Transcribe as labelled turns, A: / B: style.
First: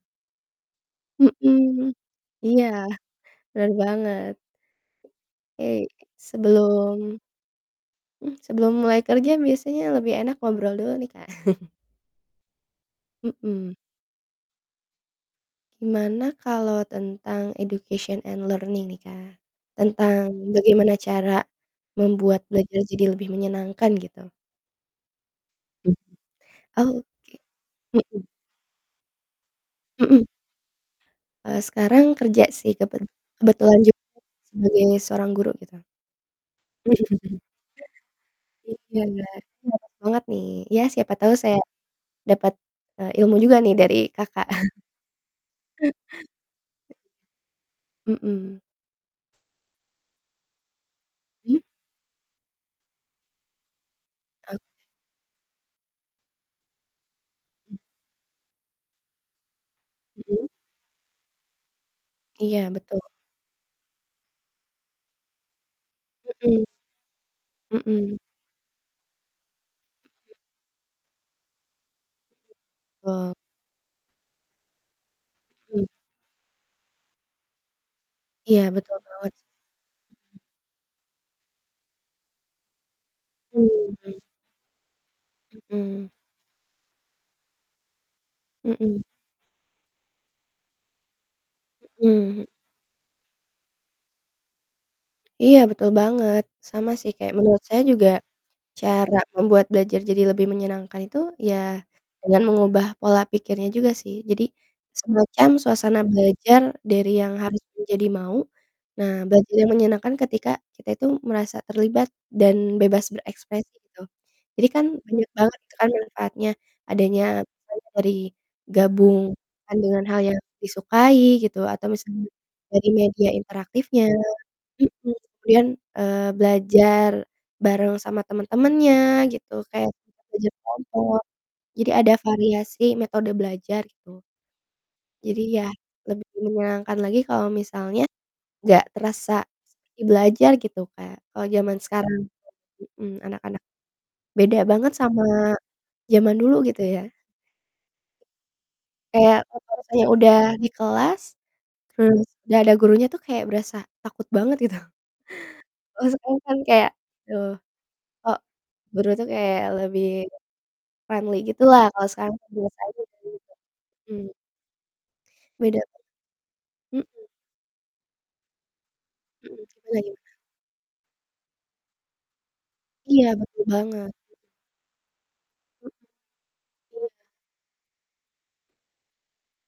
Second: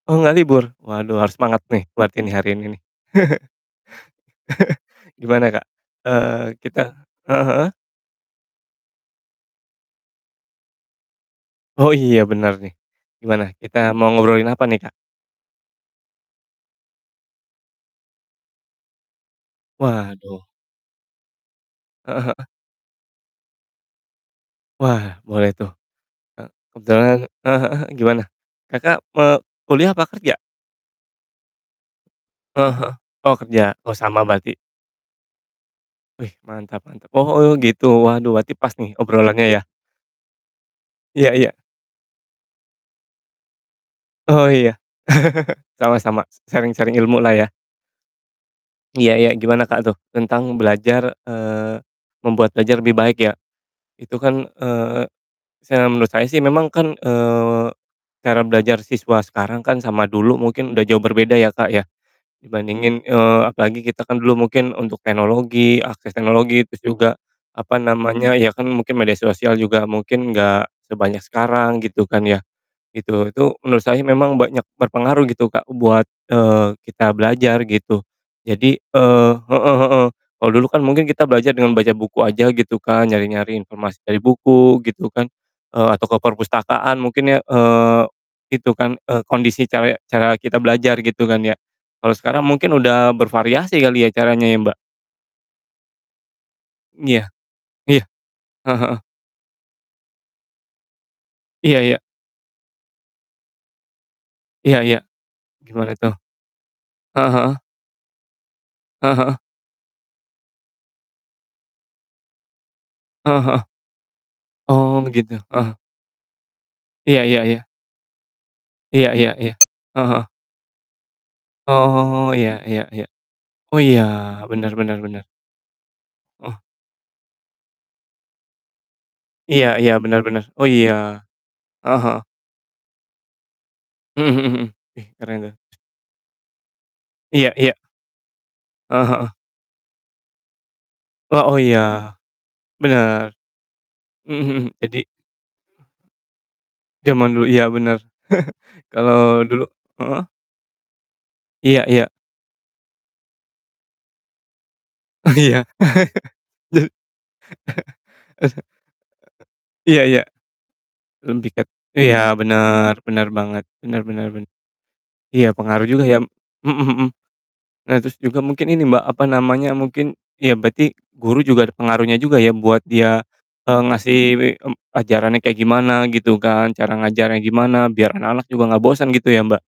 A: Oh, nggak libur? Waduh, harus semangat nih
B: Mhm,
A: buat ini hari ini
B: iya,
A: nih
B: bener banget.
A: gimana, Kak,
B: Iya,
A: eee, kita
B: sebelum
A: heeh heeh?
B: Mhm, sebelum mulai kerja biasanya lebih enak ngobrol dulu nih, Kak.
A: Oh, iya bener nih, gimana
B: Mhm.
A: kita mau ngobrolin apa nih, Kak?
B: Gimana kalau tentang education and learning nih, Kak? Tentang
A: Waduh.
B: bagaimana cara
A: Heeh heeh.
B: membuat belajar jadi lebih menyenangkan gitu.
A: Wah, boleh tuh,
B: Hmm,
A: eee,
B: oke,
A: kebetulan heeh heeh, gimana?
B: mhm.
A: Kakak, eee, kuliah apa
B: Mhm.
A: kerja?
B: Eee, sekarang kerja sih
A: Heeh heeh,
B: kebet
A: oh kerja,
B: kebetulan
A: oh
B: juga
A: sama berarti.
B: sebagai seorang guru gitu.
A: Wih, mantap mantap. Oh gitu, waduh berarti pas nih
B: Iya nah,
A: obrolannya ya.
B: bener banget nih, ya siapa
A: Iya
B: tau
A: iya.
B: saya dapet, eee, ilmu juga nih dari,
A: Oh,
B: Kakak.
A: iya sama sama, s sharing-sharing ilmu lah ya.
B: Mhm.
A: Iya iya, gimana, Kak, tuh tentang belajar
B: Hmm?
A: eee, membuat belajar lebih baik ya. Itu kan,
B: Oke.
A: eee, se menurut saya sih memang kan, eee, cara belajar siswa sekarang kan sama dulu
B: Mhm.
A: mungkin udah jauh berbeda ya, Kak, ya
B: Iya, betul.
A: dibandingin eee, apalagi kita kan dulu mungkin untuk teknologi, akses
B: Mhm.
A: teknologi, terus juga, apa
B: Mhm.
A: namanya ya, kan mungkin media sosial juga
B: Mhm.
A: mungkin gak sebanyak sekarang gitu kan ya, gitu.
B: Betul.
A: Itu menurut saya memang banyak berpengaruh gitu, Kak,
B: Hmm.
A: buat, eee, kita belajar gitu.
B: Iya,
A: Jadi
B: betul banget
A: eee,
B: sih.
A: heeh heeh, kalau dulu kan mungkin kita belajar dengan baca buku aja gitu kan, nyari-nyari informasi dari
B: Mhm.
A: buku gitu kan, eee, atau
B: Mhm.
A: ke perpustakaan mungkin ya, eee, itu kan,
B: Mhm.
A: eee, kondisi caya cara kita belajar gitu kan ya. Kalo sekarang
B: Mhm.
A: mungkin udah bervariasi kali ya caranya ya, Mbak?
B: Iya betul banget, sama sih
A: Iya,
B: kayak menurut saya
A: iya,
B: juga
A: heeh heeh.
B: cara membuat belajar jadi lebih menyenangkan itu ya
A: Iya iya.
B: dengan mengubah pola pikirnya juga sih, jadi
A: Iya iya,
B: semacam
A: gimana
B: suasana
A: tuh?
B: belajar dari
A: Heeh
B: yang
A: heeh.
B: harus menjadi mau, nah
A: Heeh heeh.
B: belajar yang menyenangkan ketika kita itu merasa terlibat dan bebas
A: Heeh heeh.
B: berekspresi tuh. Jadi kan
A: Oh
B: banyak
A: begitu,
B: banget
A: heeh.
B: gitu kan manfaatnya adany
A: Iya iya iya.
B: misalnya dari
A: Iya iya iya,
B: gabungkan dengan
A: heeh
B: hal
A: heeh.
B: yang disukai gitu atau
A: Oh,
B: misalnya
A: iya iya.
B: dari media
A: Oh iya,
B: interaktifnya.
A: bener bener
B: Mhm,
A: bener.
B: kemudian, eee,
A: Oh.
B: belajar bareng sama temen-temennya gitu
A: Iya iya,
B: kayak
A: bener bener,
B: belajar
A: oh iya,
B: kelompok jadi
A: heeh
B: ada
A: heeh.
B: variasi metode belajar gitu,
A: Mhm mhm mhm, ih keren
B: jadi
A: tuh.
B: ya lebih menyenangkan lagi kalau
A: Iya iya.
B: misalnya nggak
A: Heeh heeh.
B: terasa seperti belajar gitu Kak, kalau
A: Wah, oh
B: zaman
A: iya,
B: sekarang. Mmm, mhm,
A: bener.
B: anak-anak
A: Mhm
B: beda
A: mhm,
B: banget
A: jadi
B: sama zaman dulu gitu ya.
A: jaman dulu iya bener. Kalau
B: Kayak
A: dulu
B: rasa-rasanya
A: heeh?
B: udah di kelas,
A: Iya iya.
B: terus gak ada gurunya tuh kayak berasa takut banget gitu,
A: Oh, iya. Jad
B: kalau sekarang kan kayak, duh kok guru tuh kayak
A: Iya
B: lebih
A: iya.
B: friendly
A: Lebih ke
B: gitu lah kalau
A: iya
B: sekarang kan biasa
A: bener,
B: aja guru
A: bener banget, bener
B: ya,
A: bener
B: hmm.
A: ben iya
B: Beda.
A: pengaruh juga ya mhm
B: Mhm.
A: mhm, nah terus juga mungkin ini, Mbak, apa
B: Mhm, iya
A: namanya mungkin
B: gimana?
A: iya berarti guru juga ada pengaruhnya juga ya buat dia,
B: Iya, betul
A: eee,
B: banget.
A: ngasih, mmm, ajarannya kayak
B: Mmm,
A: gimana gitu kan, cara
B: iya.
A: ngajarnya gimana biar anak-anak juga gak bosan gitu ya, Mbak?